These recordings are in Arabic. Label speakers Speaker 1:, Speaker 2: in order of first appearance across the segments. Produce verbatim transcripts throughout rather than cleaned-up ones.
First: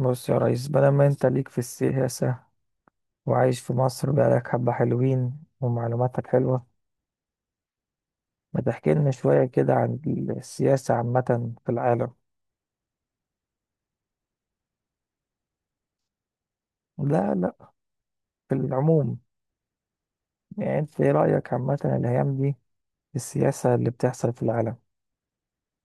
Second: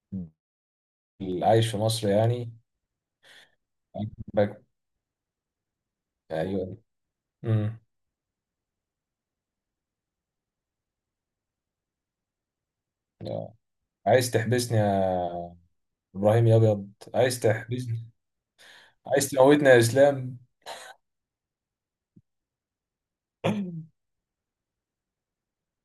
Speaker 1: بص يا ريس، بدل ما انت
Speaker 2: اللي
Speaker 1: ليك في
Speaker 2: عايش في مصر
Speaker 1: السياسة
Speaker 2: يعني.
Speaker 1: وعايش في مصر بقالك
Speaker 2: عاجبك؟
Speaker 1: حبة، حلوين ومعلوماتك حلوة،
Speaker 2: ايوه. امم
Speaker 1: ما تحكي لنا شوية كده عن السياسة عامة في العالم.
Speaker 2: آه. عايز تحبسني يا ابراهيم يا ابيض،
Speaker 1: لا
Speaker 2: عايز
Speaker 1: لا،
Speaker 2: تحبسني.
Speaker 1: في العموم،
Speaker 2: عايز تموتني يا اسلام.
Speaker 1: يعني انت ايه رأيك عامة الأيام دي في السياسة اللي بتحصل في العالم؟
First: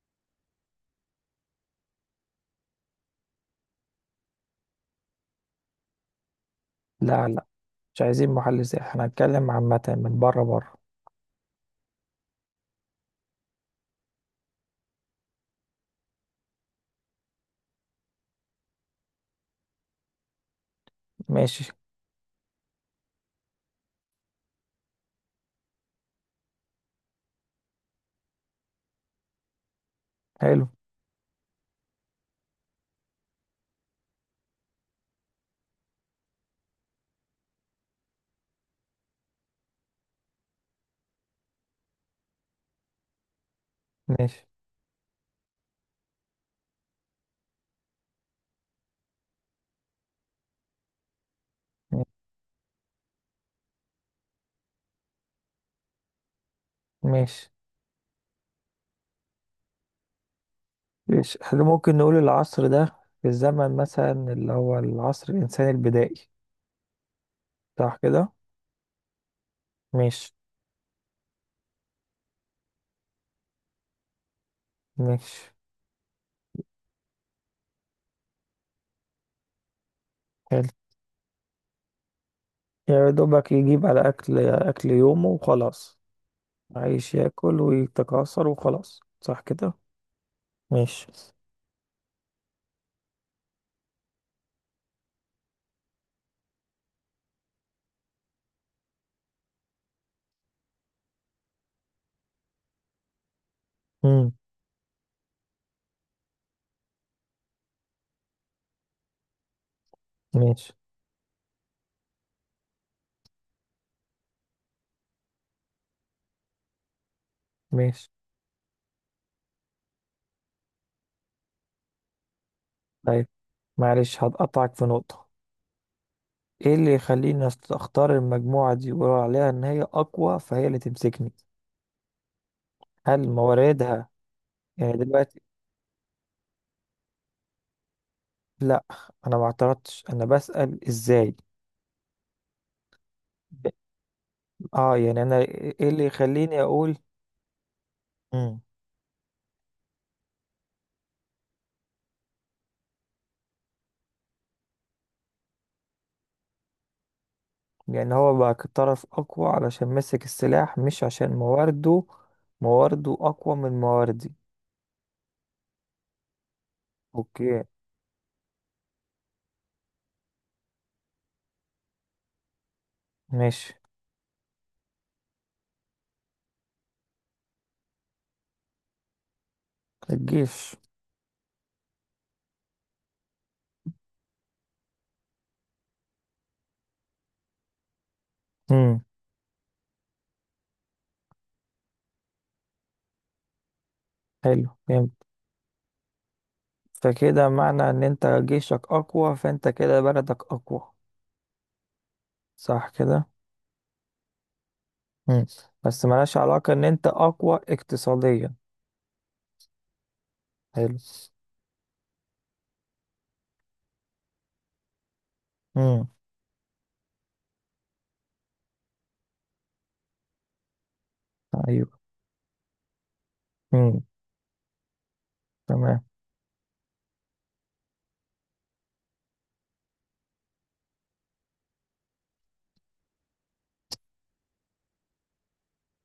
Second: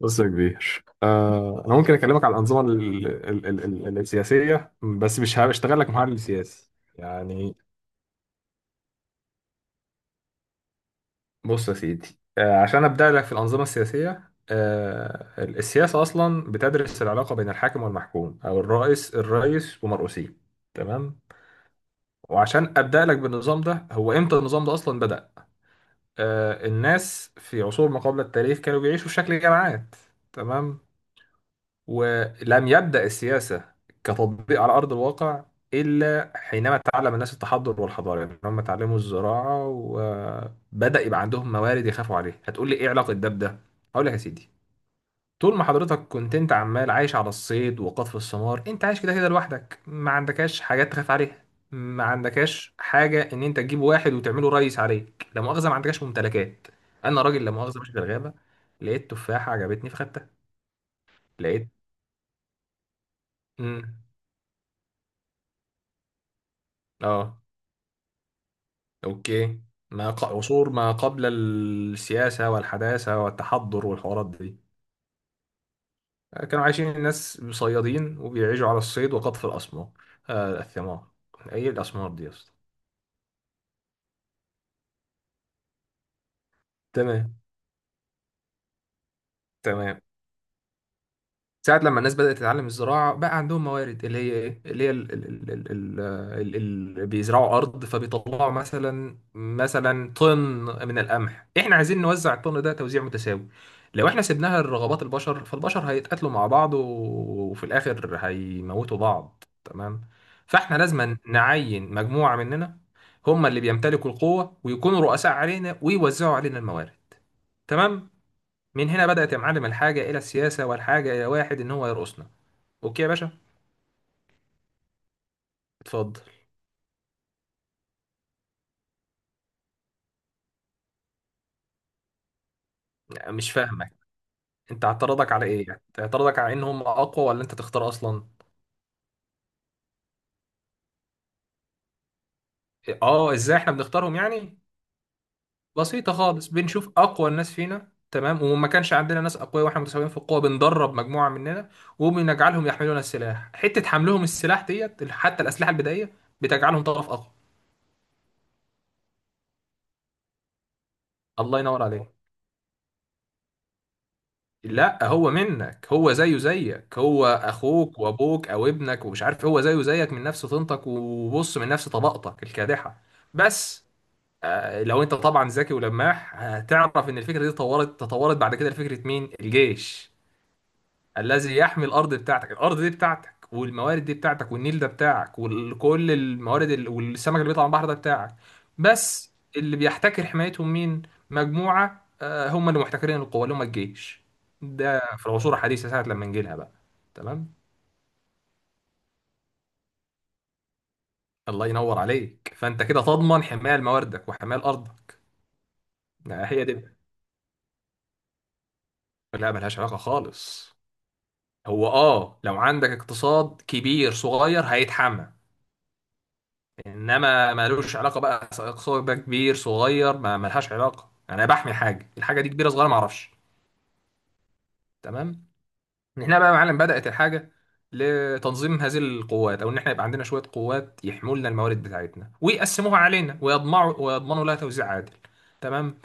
Speaker 2: بص يا كبير، آه انا ممكن اكلمك على الانظمه ال- ال- ال- ال- السياسيه، بس مش هشتغل لك محلل سياسي
Speaker 1: لا لا،
Speaker 2: يعني.
Speaker 1: مش عايزين محلل سياسي، احنا هنتكلم عامة من بره بره.
Speaker 2: بص يا سيدي، آه عشان ابدا لك في الانظمه السياسيه، آه ال- السياسه اصلا بتدرس العلاقه بين الحاكم والمحكوم او الرئيس الرئيس ومرؤوسيه. تمام.
Speaker 1: ماشي.
Speaker 2: وعشان ابدا لك بالنظام ده، هو امتى النظام ده اصلا بدا؟ آه، الناس في عصور ما قبل التاريخ كانوا بيعيشوا في شكل جماعات.
Speaker 1: حلو.
Speaker 2: تمام. ولم يبدا السياسه كتطبيق على ارض الواقع الا حينما تعلم الناس التحضر والحضاره، يعني هم اتعلموا الزراعه وبدا يبقى عندهم موارد يخافوا عليها. هتقول لي ايه علاقه ده بده؟ هقول لك يا
Speaker 1: ماشي.
Speaker 2: سيدي. طول ما حضرتك كنت انت عمال عايش على الصيد وقطف الثمار انت عايش كده كده لوحدك، ما عندكاش حاجات تخاف عليها، ما عندكاش حاجة ان انت تجيب واحد وتعمله ريس عليك، لا مؤاخذة ما عندكاش ممتلكات. انا راجل
Speaker 1: ماشي.
Speaker 2: لا مؤاخذة ماشي في الغابة، لقيت تفاحة عجبتني فخدتها.
Speaker 1: ماشي، احنا
Speaker 2: لقيت.
Speaker 1: ممكن نقول العصر ده في الزمن
Speaker 2: امم
Speaker 1: مثلا اللي هو العصر الإنساني البدائي،
Speaker 2: اه.
Speaker 1: صح كده؟
Speaker 2: اوكي. ما ق...
Speaker 1: ماشي.
Speaker 2: عصور ما قبل السياسة والحداثة والتحضر والحوارات دي
Speaker 1: ماشي.
Speaker 2: كانوا عايشين الناس صيادين، وبيعيشوا على الصيد وقطف الأسمار، آه
Speaker 1: حلو.
Speaker 2: الثمار. ايه الأسمار دي يا اسطى؟
Speaker 1: يا دوبك يجيب على أكل أكل يومه وخلاص، عايش
Speaker 2: تمام.
Speaker 1: ياكل ويتكاثر وخلاص، صح كده؟
Speaker 2: تمام.
Speaker 1: ماشي.
Speaker 2: ساعة لما الناس بدأت تتعلم الزراعة بقى عندهم موارد اللي هي ايه، اللي هي ال ال ال ال ال ال ال بيزرعوا أرض فبيطلعوا مثلا مثلا طن من القمح، احنا عايزين نوزع الطن ده توزيع متساوي. لو احنا
Speaker 1: مم.
Speaker 2: سيبناها لرغبات البشر فالبشر هيتقاتلوا مع بعض و- وفي الآخر هيموتوا بعض. تمام.
Speaker 1: ماشي.
Speaker 2: فاحنا لازم نعين مجموعة مننا هم اللي بيمتلكوا القوة ويكونوا رؤساء علينا ويوزعوا علينا الموارد.
Speaker 1: ماشي.
Speaker 2: تمام. من هنا بدأت يا معلم الحاجة إلى السياسة، والحاجة إلى واحد إن هو يرقصنا. أوكي يا
Speaker 1: طيب،
Speaker 2: باشا.
Speaker 1: معلش هتقطعك في نقطة.
Speaker 2: اتفضل.
Speaker 1: ايه اللي يخليني أست- اختار المجموعة دي ويقولوا عليها ان هي اقوى فهي اللي تمسكني؟ هل
Speaker 2: لا، مش فاهمك.
Speaker 1: مواردها؟
Speaker 2: أنت
Speaker 1: يعني
Speaker 2: اعتراضك
Speaker 1: دلوقتي،
Speaker 2: على إيه؟ يعني اعتراضك على إن هم أقوى، ولا أنت تختار أصلا؟
Speaker 1: لا، انا ما اعترضتش، انا بسأل ازاي.
Speaker 2: آه، إزاي
Speaker 1: ب-
Speaker 2: إحنا بنختارهم يعني.
Speaker 1: اه، يعني انا ايه اللي
Speaker 2: بسيطة خالص،
Speaker 1: يخليني
Speaker 2: بنشوف
Speaker 1: اقول؟
Speaker 2: أقوى الناس فينا. تمام.
Speaker 1: مم.
Speaker 2: وما كانش عندنا ناس أقوياء وإحنا متساويين في القوة بندرب مجموعة مننا وبنجعلهم يحملون السلاح، حتة حملهم السلاح ديت حتى الأسلحة البدائية بتجعلهم طرف أقوى.
Speaker 1: لأن هو بقى طرف أقوى علشان مسك السلاح، مش عشان
Speaker 2: الله ينور
Speaker 1: موارده؟
Speaker 2: عليك.
Speaker 1: موارده أقوى من مواردي؟
Speaker 2: لا هو منك، هو زيه زيك، هو
Speaker 1: أوكي.
Speaker 2: اخوك وابوك او ابنك ومش عارف، هو زيه زيك من نفس طينتك، وبص من نفس طبقتك الكادحه.
Speaker 1: ماشي.
Speaker 2: بس. آه، لو انت طبعا ذكي ولماح هتعرف ان الفكره دي اتطورت، تطورت بعد كده لفكره مين؟ الجيش
Speaker 1: الجيش.
Speaker 2: الذي يحمي الارض بتاعتك. الارض دي بتاعتك، والموارد دي بتاعتك، والنيل ده بتاعك، وكل الموارد ال- والسمك اللي بيطلع من البحر ده بتاعك.
Speaker 1: مم.
Speaker 2: بس اللي بيحتكر حمايتهم مين؟ مجموعة، آه، هم اللي محتكرين القوة اللي هم الجيش.
Speaker 1: حلو،
Speaker 2: ده
Speaker 1: فهمت.
Speaker 2: في العصور الحديثة ساعة لما نجي لها بقى.
Speaker 1: فكده
Speaker 2: تمام.
Speaker 1: معنى إن أنت جيشك أقوى فأنت كده بلدك أقوى،
Speaker 2: الله ينور عليك، فانت
Speaker 1: صح
Speaker 2: كده
Speaker 1: كده؟
Speaker 2: تضمن حماية لمواردك وحماية لارضك.
Speaker 1: مم. بس ملهاش
Speaker 2: ده هي
Speaker 1: علاقة
Speaker 2: دي.
Speaker 1: إن أنت أقوى اقتصاديا.
Speaker 2: لا ملهاش علاقة خالص.
Speaker 1: حلو.
Speaker 2: هو اه، لو عندك اقتصاد كبير صغير هيتحمل،
Speaker 1: مم.
Speaker 2: انما ملوش علاقه بقى. سواء بقى كبير صغير ما ملهاش علاقه، انا بحمي
Speaker 1: أيوه.
Speaker 2: حاجه، الحاجه دي كبيره صغيره ما اعرفش.
Speaker 1: مم.
Speaker 2: تمام.
Speaker 1: تمام.
Speaker 2: من هنا بقى يا معلم بدات الحاجه لتنظيم هذه القوات، او ان احنا يبقى عندنا شويه قوات يحموا لنا الموارد بتاعتنا ويقسموها علينا ويضمعوا ويضمنوا لها توزيع عادل. تمام.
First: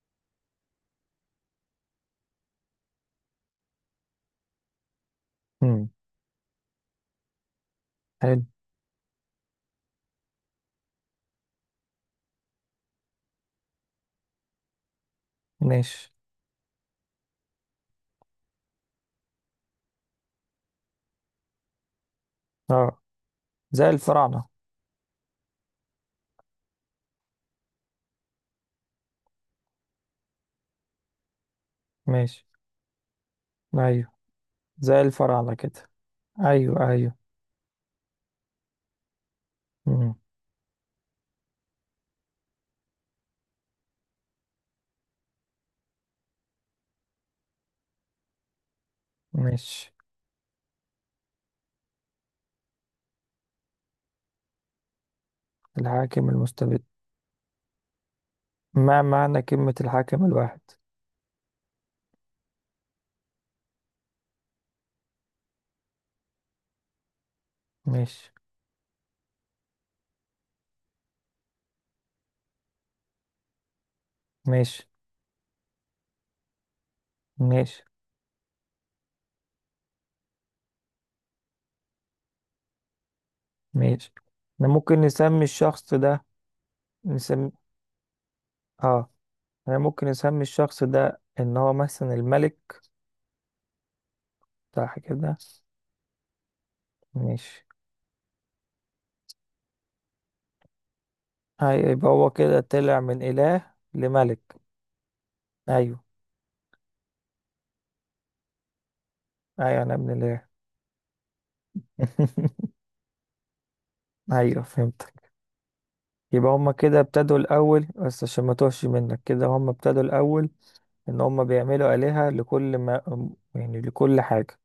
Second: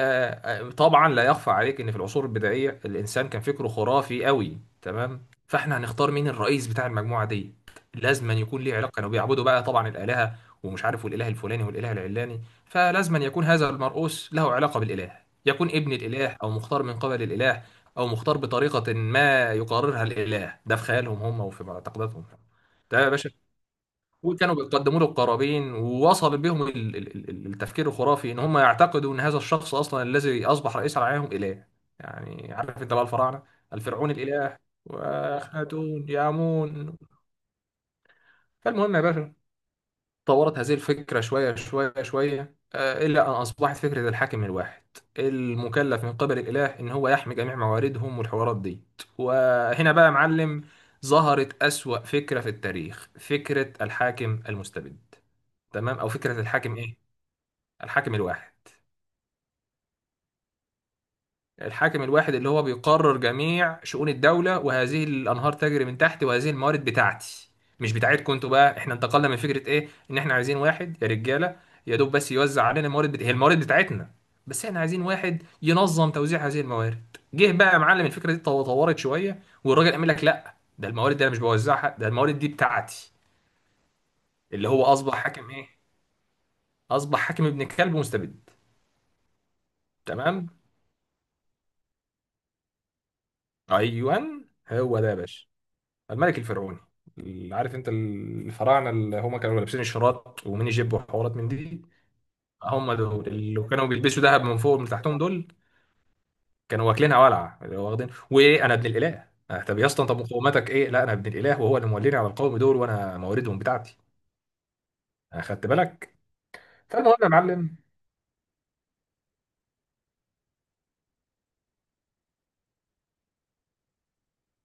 Speaker 2: آه، طبعا لا يخفى عليك ان في العصور البدائيه الانسان كان فكره خرافي قوي. تمام. فاحنا
Speaker 1: مم.
Speaker 2: هنختار مين الرئيس بتاع المجموعه دي؟ لازما
Speaker 1: حلو.
Speaker 2: يكون ليه علاقه، كانوا بيعبدوا بقى طبعا الالهه ومش عارف، والاله الفلاني والاله العلاني، فلازما يكون هذا المرؤوس له علاقه بالاله، يكون ابن
Speaker 1: ماشي.
Speaker 2: الاله او مختار من قبل الاله، او مختار بطريقه ما يقررها الاله، ده في خيالهم هم وفي معتقداتهم.
Speaker 1: اه.
Speaker 2: ده يا باشا.
Speaker 1: زي الفراعنة.
Speaker 2: وكانوا بيقدموا له القرابين، ووصل بهم ال- ال- ال- التفكير الخرافي ان هم يعتقدوا ان هذا الشخص اصلا الذي اصبح رئيسا عليهم اله.
Speaker 1: ماشي.
Speaker 2: يعني عارف انت بقى الفراعنه، الفرعون
Speaker 1: أيوه،
Speaker 2: الاله.
Speaker 1: زي الفراعنة كده.
Speaker 2: واخناتون
Speaker 1: أيوه
Speaker 2: يامون.
Speaker 1: أيوه.
Speaker 2: فالمهم يا باشا،
Speaker 1: مم.
Speaker 2: طورت هذه الفكره شويه شويه شويه آه، الى ان اصبحت فكره الحاكم الواحد المكلف من قبل الاله ان هو يحمي جميع مواردهم والحوارات دي. وهنا
Speaker 1: ماشي.
Speaker 2: بقى يا معلم ظهرت اسوأ فكره في التاريخ، فكره الحاكم المستبد. تمام. او
Speaker 1: الحاكم
Speaker 2: فكره الحاكم
Speaker 1: المستبد.
Speaker 2: ايه؟ الحاكم الواحد.
Speaker 1: ما معنى كلمة الحاكم الواحد؟
Speaker 2: الحاكم الواحد اللي هو بيقرر جميع شؤون الدوله، وهذه الانهار تجري من تحت، وهذه الموارد بتاعتي مش
Speaker 1: ماشي.
Speaker 2: بتاعتكم انتوا. بقى احنا انتقلنا من فكره ايه؟ ان احنا عايزين واحد يا رجاله يا دوب بس يوزع علينا الموارد بت... هي الموارد بتاعتنا، بس احنا
Speaker 1: ماشي.
Speaker 2: عايزين واحد ينظم توزيع هذه الموارد. جه بقى يا
Speaker 1: ماشي.
Speaker 2: معلم الفكره دي طو- طورت شويه، والراجل قال لك لا، ده الموارد دي انا مش بوزعها، ده الموارد دي بتاعتي.
Speaker 1: ماشي، احنا
Speaker 2: اللي هو
Speaker 1: ممكن
Speaker 2: اصبح
Speaker 1: نسمي
Speaker 2: حاكم ايه؟
Speaker 1: الشخص ده،
Speaker 2: اصبح حاكم
Speaker 1: نسمي،
Speaker 2: ابن كلب ومستبد.
Speaker 1: اه، احنا ممكن نسمي
Speaker 2: تمام.
Speaker 1: الشخص ده ان هو مثلا الملك،
Speaker 2: ايوان
Speaker 1: صح
Speaker 2: هو ده يا
Speaker 1: كده؟
Speaker 2: باشا، الملك الفرعوني، اللي
Speaker 1: ماشي.
Speaker 2: عارف انت الفراعنه اللي هم كانوا لابسين الشراط وميني جيب وحوارات من دي.
Speaker 1: ايوه، يبقى هو كده
Speaker 2: هم
Speaker 1: طلع من
Speaker 2: دول اللي
Speaker 1: اله
Speaker 2: كانوا بيلبسوا
Speaker 1: لملك.
Speaker 2: ذهب من فوق ومن تحتهم دول.
Speaker 1: ايوه
Speaker 2: كانوا واكلينها ولعه، اللي هو واخدين وايه انا ابن الاله، آه، طب
Speaker 1: ايوه،
Speaker 2: يا
Speaker 1: انا
Speaker 2: اسطى
Speaker 1: ابن
Speaker 2: طب
Speaker 1: اله.
Speaker 2: مقوماتك ايه؟ لا انا ابن الاله وهو اللي موليني على القوم دول وانا مواردهم بتاعتي.
Speaker 1: ايوه، فهمتك.
Speaker 2: اخدت بالك.
Speaker 1: يبقى هما كده
Speaker 2: فالمهم يا
Speaker 1: ابتدوا
Speaker 2: معلم،
Speaker 1: الاول، بس عشان ما توهش منك كده، هما ابتدوا الاول ان هم بيعملوا آلهة لكل ما، يعني لكل حاجة.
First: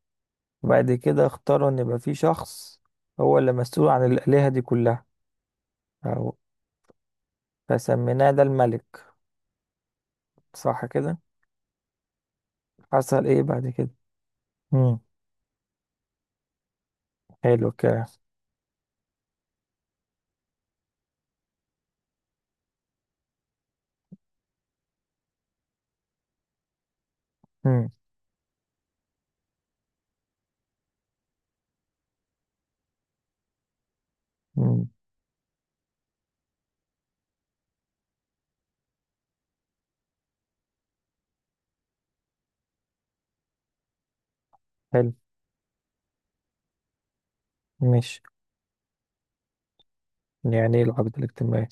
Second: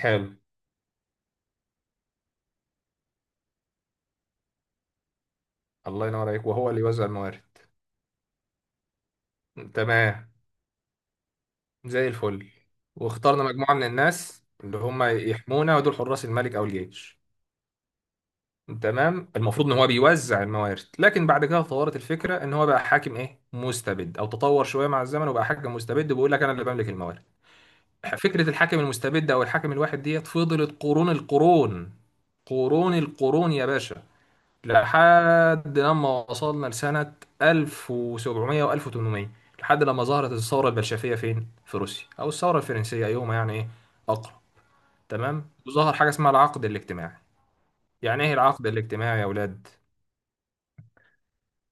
Speaker 2: حلو
Speaker 1: وبعد كده اختاروا ان يبقى في شخص هو اللي مسؤول عن الآلهة دي كلها.
Speaker 2: الله ينور
Speaker 1: أو،
Speaker 2: عليك، وهو اللي يوزع الموارد.
Speaker 1: فسميناه ده الملك،
Speaker 2: تمام
Speaker 1: صح كده؟
Speaker 2: زي الفل.
Speaker 1: حصل ايه
Speaker 2: واخترنا
Speaker 1: بعد
Speaker 2: مجموعه من
Speaker 1: كده؟
Speaker 2: الناس اللي
Speaker 1: امم.
Speaker 2: هم يحمونا، ودول حراس الملك او الجيش.
Speaker 1: حلو الكلام.
Speaker 2: تمام. المفروض ان هو بيوزع الموارد، لكن بعد كده اتطورت الفكره ان هو بقى حاكم ايه مستبد، او تطور شويه مع الزمن وبقى حاكم مستبد، وبيقول لك انا اللي بملك الموارد.
Speaker 1: امم.
Speaker 2: فكره الحاكم المستبد او الحاكم الواحد ديت فضلت قرون القرون قرون القرون يا باشا،
Speaker 1: امم.
Speaker 2: لحد لما وصلنا لسنه ألف وسبعمية و1800، لحد لما ظهرت الثوره البلشفيه فين، في روسيا، او الثوره الفرنسيه ايهما يعني ايه اقرب.
Speaker 1: حلو.
Speaker 2: تمام. وظهر حاجه اسمها العقد الاجتماعي.
Speaker 1: مش،
Speaker 2: يعني ايه العقد الاجتماعي يا اولاد؟
Speaker 1: يعني ايه العبد الاجتماعي؟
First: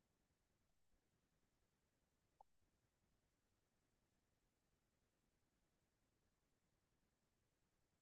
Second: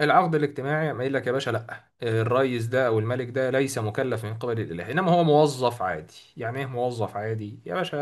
Speaker 2: العقد الاجتماعي قام قايل لك يا باشا لا، الريس ده او الملك ده ليس مكلف من قبل الاله، انما هو موظف عادي. يعني ايه موظف عادي يا باشا؟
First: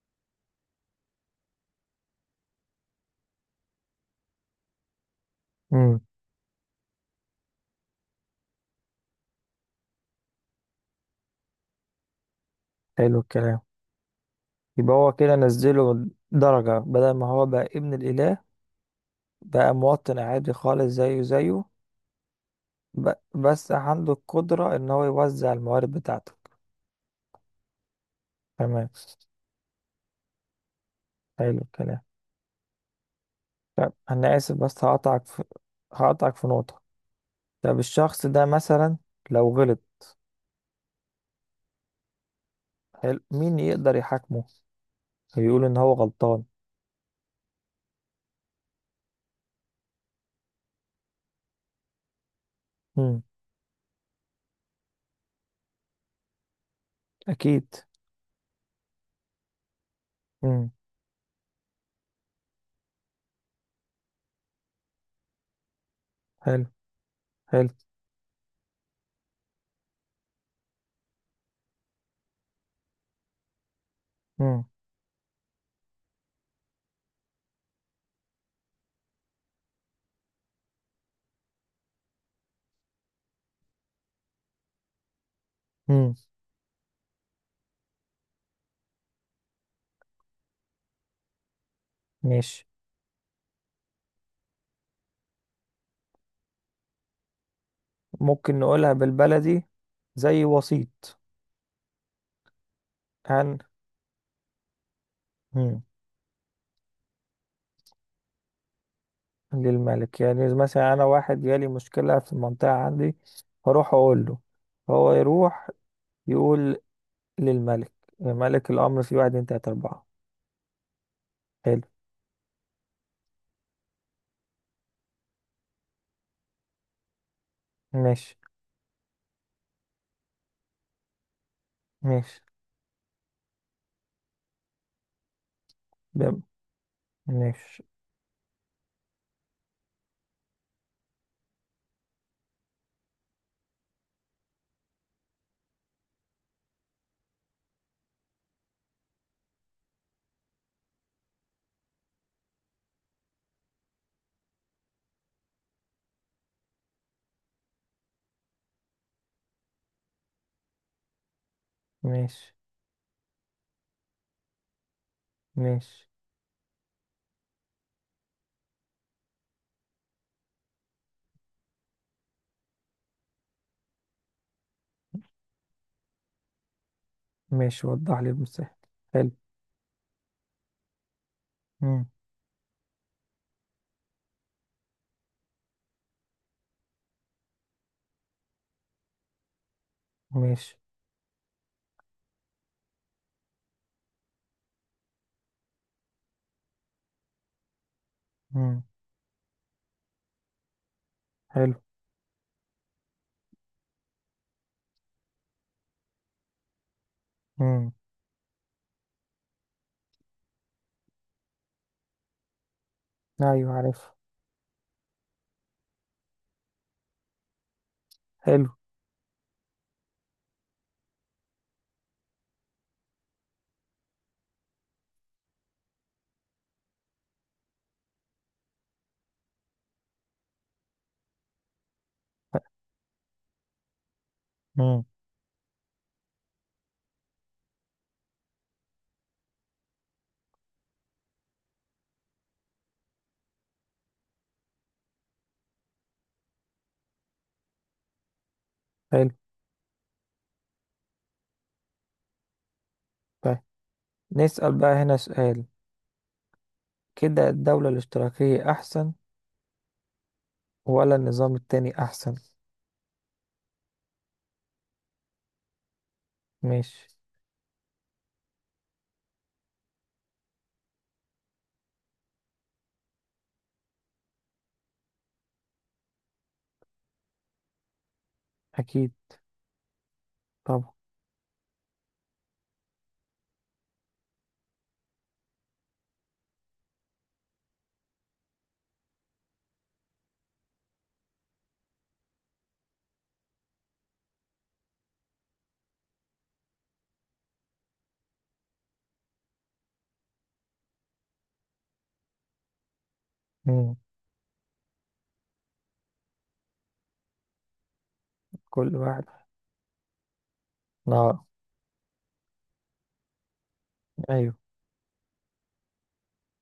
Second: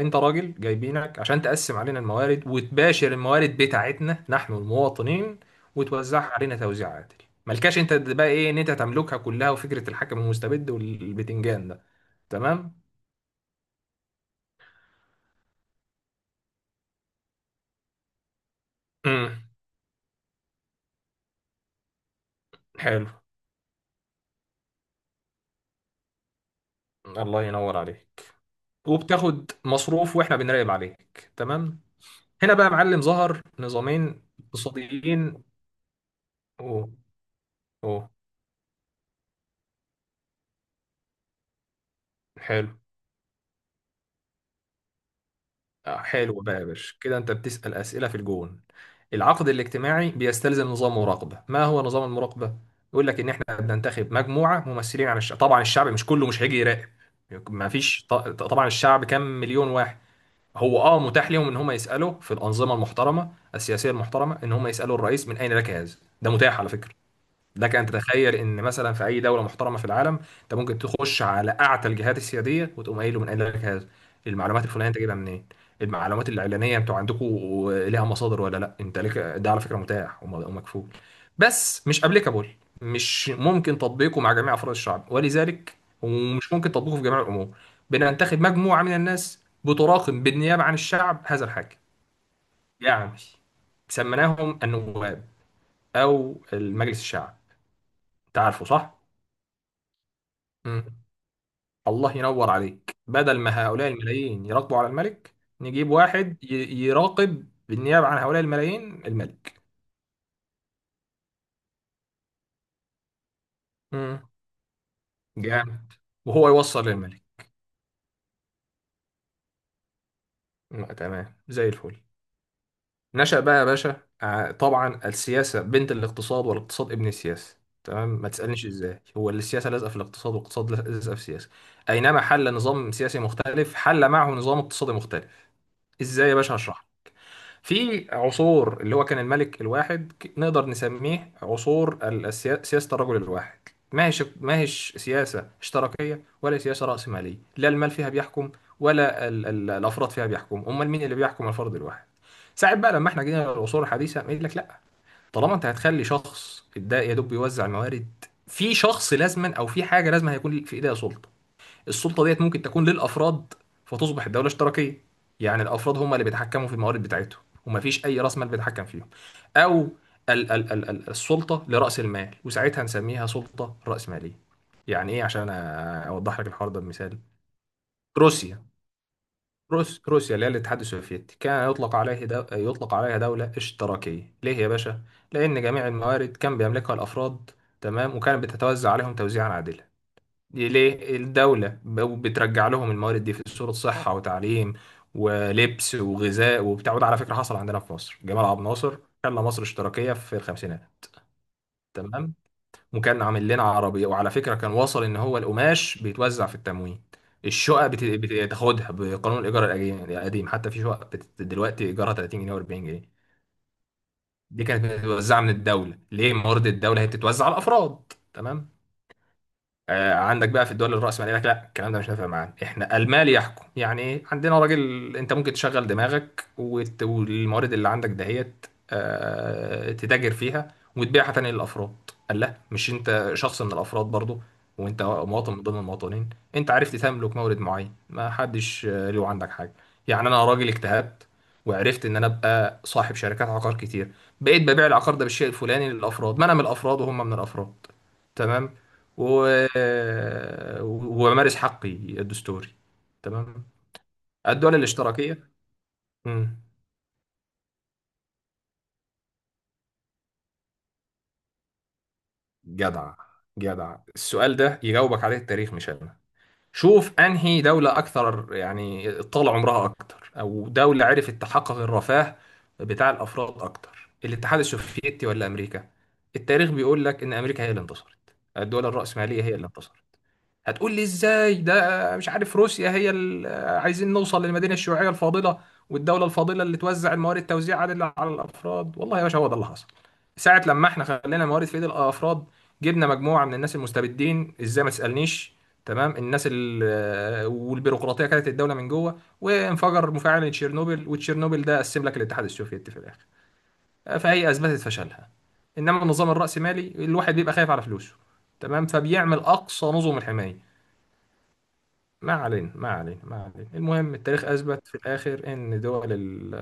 Speaker 2: انت راجل جايبينك عشان تقسم علينا الموارد وتباشر الموارد بتاعتنا نحن المواطنين،
Speaker 1: امم.
Speaker 2: وتوزعها علينا توزيع عادل. ملكاش انت بقى ايه ان انت تملكها كلها، وفكرة الحاكم المستبد والبتنجان ده. تمام.
Speaker 1: حلو الكلام. يبقى هو كده نزله درجة، بدل ما هو بقى ابن الإله
Speaker 2: امم
Speaker 1: بقى مواطن عادي خالص، زيه زيه.
Speaker 2: حلو
Speaker 1: ب- بس عنده القدرة ان هو يوزع الموارد بتاعته.
Speaker 2: الله ينور عليك،
Speaker 1: تمام.
Speaker 2: وبتاخد مصروف واحنا بنراقب عليك.
Speaker 1: حلو
Speaker 2: تمام.
Speaker 1: الكلام.
Speaker 2: هنا بقى يا معلم ظهر
Speaker 1: طب
Speaker 2: نظامين
Speaker 1: انا اسف بس هقطعك
Speaker 2: اقتصاديين.
Speaker 1: في، هقطعك في نقطة.
Speaker 2: اوه.
Speaker 1: طب
Speaker 2: اوه.
Speaker 1: الشخص ده مثلا لو غلط،
Speaker 2: حلو.
Speaker 1: حلو، مين يقدر يحاكمه؟ يقول ان هو
Speaker 2: آه، حلو
Speaker 1: غلطان؟
Speaker 2: بقى يا باشا، كده انت بتسأل أسئلة في الجون. العقد الاجتماعي بيستلزم نظام مراقبة. ما هو نظام المراقبة؟ يقول لك
Speaker 1: امم.
Speaker 2: ان احنا بننتخب مجموعة ممثلين عن الشعب، طبعا الشعب مش كله مش هيجي يراقب.
Speaker 1: اكيد.
Speaker 2: ما فيش ط- طبعا الشعب كام مليون واحد.
Speaker 1: امم.
Speaker 2: هو اه متاح لهم ان هم يسألوا في الأنظمة المحترمة السياسية المحترمة ان هم يسألوا الرئيس من اين لك هذا، ده متاح
Speaker 1: حلو.
Speaker 2: على فكرة.
Speaker 1: حلو.
Speaker 2: لك ان تتخيل ان مثلا في اي دوله محترمه في العالم انت ممكن تخش على اعتى الجهات السياديه وتقوم قايل له من قال لك هذا،
Speaker 1: امم.
Speaker 2: المعلومات الفلانيه انت جايبها منين، المعلومات الاعلانيه انتوا عندكم ليها مصادر ولا لا. انت لك ده على فكره متاح وم- ومكفول، بس مش ابليكابل، مش ممكن تطبيقه مع جميع افراد الشعب، ولذلك
Speaker 1: امم.
Speaker 2: ومش ممكن تطبيقه في جميع الامور. بننتخب مجموعه من الناس بتراقب بالنيابه عن الشعب هذا الحاكم،
Speaker 1: ماشي.
Speaker 2: يعني سميناهم النواب او المجلس الشعب. انت
Speaker 1: ممكن
Speaker 2: عارفه
Speaker 1: نقولها
Speaker 2: صح.
Speaker 1: بالبلدي؟ زي
Speaker 2: مم.
Speaker 1: وسيط؟
Speaker 2: الله ينور عليك، بدل
Speaker 1: عن.
Speaker 2: ما هؤلاء الملايين يراقبوا على الملك
Speaker 1: امم.
Speaker 2: نجيب واحد ي- يراقب بالنيابة عن هؤلاء الملايين الملك.
Speaker 1: للملك، يعني مثلا انا واحد جالي مشكلة في المنطقة عندي، هروح
Speaker 2: مم.
Speaker 1: اقول له، هو يروح
Speaker 2: جامد. وهو
Speaker 1: يقول
Speaker 2: يوصل للملك.
Speaker 1: للملك، ملك الامر في واحد اتنين تلاتة اربعة.
Speaker 2: مم. تمام زي
Speaker 1: حلو.
Speaker 2: الفل. نشأ بقى يا باشا ع- طبعا السياسة بنت الاقتصاد والاقتصاد ابن السياسة. تمام. ما
Speaker 1: ماشي.
Speaker 2: تسألنيش ازاي، هو اللي السياسة لازقة في الاقتصاد والاقتصاد لازقة في السياسة. أينما
Speaker 1: ماشي.
Speaker 2: حل نظام سياسي مختلف حل معه نظام اقتصادي مختلف. ازاي يا
Speaker 1: بم-
Speaker 2: باشا؟ هشرح.
Speaker 1: ماشي.
Speaker 2: في عصور اللي هو كان الملك الواحد ك- نقدر نسميه عصور ال- السيا- سياسة الرجل الواحد. ما هيش ما هيش سياسة اشتراكية ولا سياسة رأسمالية، لا المال فيها بيحكم ولا ال ال الأفراد فيها بيحكم. أمال مين اللي بيحكم؟ الفرد الواحد. ساعات بقى لما احنا جينا للعصور الحديثة يقول لك لا، طالما انت هتخلي شخص ده يا دوب بيوزع الموارد، في شخص لازما او في حاجة لازما هيكون في ايديها سلطة. السلطة ديت
Speaker 1: ماشي.
Speaker 2: ممكن تكون للأفراد، فتصبح الدولة اشتراكية، يعني الأفراد
Speaker 1: ماشي.
Speaker 2: هم اللي بيتحكموا في الموارد بتاعتهم، ومفيش أي رأس مال بيتحكم فيهم. أو ال ال ال ال السلطة لرأس المال، وساعتها نسميها سلطة رأسمالية. يعني إيه؟ عشان أ- أوضح لك الحوار ده بمثال،
Speaker 1: ماشي، وضح لي
Speaker 2: روسيا.
Speaker 1: المساحة. حلو.
Speaker 2: روس روسيا اللي هي الاتحاد السوفيتي كان يطلق
Speaker 1: مم.
Speaker 2: عليه دو... يطلق عليها دولة اشتراكية، ليه يا باشا؟ لأن جميع الموارد كان بيملكها الأفراد. تمام، وكانت بتتوزع عليهم توزيعا عادلا. دي
Speaker 1: ماشي.
Speaker 2: ليه الدولة بترجع لهم الموارد دي في صورة صحة وتعليم ولبس وغذاء وبتاع. وده على فكرة حصل عندنا في مصر، جمال عبد
Speaker 1: مم.
Speaker 2: الناصر خلى مصر اشتراكية في الخمسينات.
Speaker 1: حلو.
Speaker 2: تمام. وكان عامل لنا عربية. وعلى فكرة كان وصل ان هو القماش بيتوزع في التموين، الشقق
Speaker 1: مم.
Speaker 2: بت- بتاخدها بقانون الايجار الأجي- القديم، حتى في شقق بت- دلوقتي ايجارها تلاتين جنيه و40 جنيه.
Speaker 1: أيوة، عارف.
Speaker 2: دي كانت بتتوزع من الدولة ليه، موارد الدولة هي بتتوزع على الافراد.
Speaker 1: حلو.
Speaker 2: تمام. آه، عندك بقى في الدول الرأسمالية لك لا، الكلام ده مش نافع معانا، احنا المال يحكم. يعني ايه؟ عندنا راجل انت ممكن تشغل دماغك وت- والموارد اللي عندك دهيت آه، تتاجر فيها وتبيعها تاني للأفراد، قال لا، مش انت شخص من الأفراد برضو، وانت
Speaker 1: مم.
Speaker 2: مواطن من ضمن المواطنين، انت عرفت تملك مورد معين ما حدش آه، له عندك حاجة. يعني انا راجل اجتهدت وعرفت ان انا ابقى صاحب شركات عقار كتير، بقيت ببيع العقار ده بالشيء الفلاني للأفراد، ما انا من الأفراد وهم من الأفراد. تمام.
Speaker 1: حلو.
Speaker 2: و... وأمارس حقي الدستوري.
Speaker 1: طيب،
Speaker 2: تمام.
Speaker 1: نسأل
Speaker 2: الدول
Speaker 1: بقى هنا
Speaker 2: الاشتراكية.
Speaker 1: سؤال،
Speaker 2: مم.
Speaker 1: كده الدولة الاشتراكية أحسن ولا النظام التاني أحسن؟
Speaker 2: جدع، جدع. السؤال ده يجاوبك عليه التاريخ مش أنا.
Speaker 1: ماشي.
Speaker 2: شوف أنهي دولة أكثر يعني طال عمرها أكتر، أو دولة عرفت تحقق الرفاه بتاع الأفراد أكتر، الاتحاد السوفيتي ولا أمريكا؟ التاريخ بيقول لك إن أمريكا هي اللي انتصرت، الدول
Speaker 1: أكيد،
Speaker 2: الرأسمالية هي اللي انتصرت.
Speaker 1: طبعا.
Speaker 2: هتقول لي ازاي ده مش عارف روسيا هي ال- عايزين نوصل للمدينه الشيوعيه الفاضله والدوله الفاضله اللي توزع الموارد توزيع عادل على الافراد. والله يا باشا هو ده اللي حصل، ساعه لما احنا خلينا الموارد في ايد الافراد جبنا مجموعه من الناس المستبدين. ازاي؟ ما تسالنيش. تمام. الناس ال- والبيروقراطيه كانت الدوله من جوه، وانفجر مفاعل تشيرنوبل، وتشيرنوبل ده قسم لك الاتحاد السوفيتي في الاخر.
Speaker 1: مم.
Speaker 2: فهي اثبتت فشلها. انما النظام الرأسمالي الواحد بيبقى خايف على فلوسه. تمام،
Speaker 1: كل واحد.
Speaker 2: فبيعمل اقصى نظم الحمايه.
Speaker 1: آه.
Speaker 2: ما علينا ما علينا ما علينا المهم التاريخ
Speaker 1: أيوة.
Speaker 2: أثبت في الآخر إن دول ال-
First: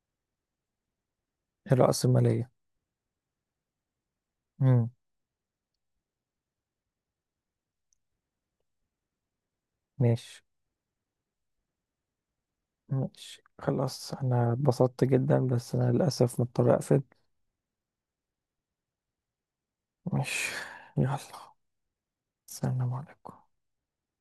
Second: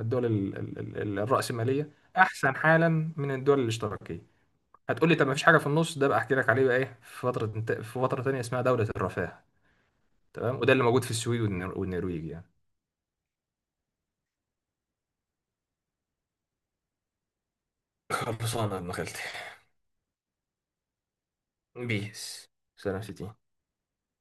Speaker 2: الدول ال- ال- ال- الرأسمالية
Speaker 1: الرأسمالية.
Speaker 2: أحسن حالا من الدول الاشتراكية.
Speaker 1: مم.
Speaker 2: هتقولي طب ما فيش حاجة في النص ده؟ بقى أحكي لك عليه بقى إيه، في فترة، في فترة تانية اسمها دولة الرفاه.
Speaker 1: ماشي.
Speaker 2: تمام. وده اللي موجود في السويد والنر- والنرويج يعني.
Speaker 1: ماشي، خلاص. أنا اتبسطت جدا بس أنا للأسف مضطر أقفل.
Speaker 2: خلصانة يا ابن خالتي.
Speaker 1: ماشي. يلا.
Speaker 2: بيس.
Speaker 1: السلام
Speaker 2: سلام سيتي.
Speaker 1: عليكم.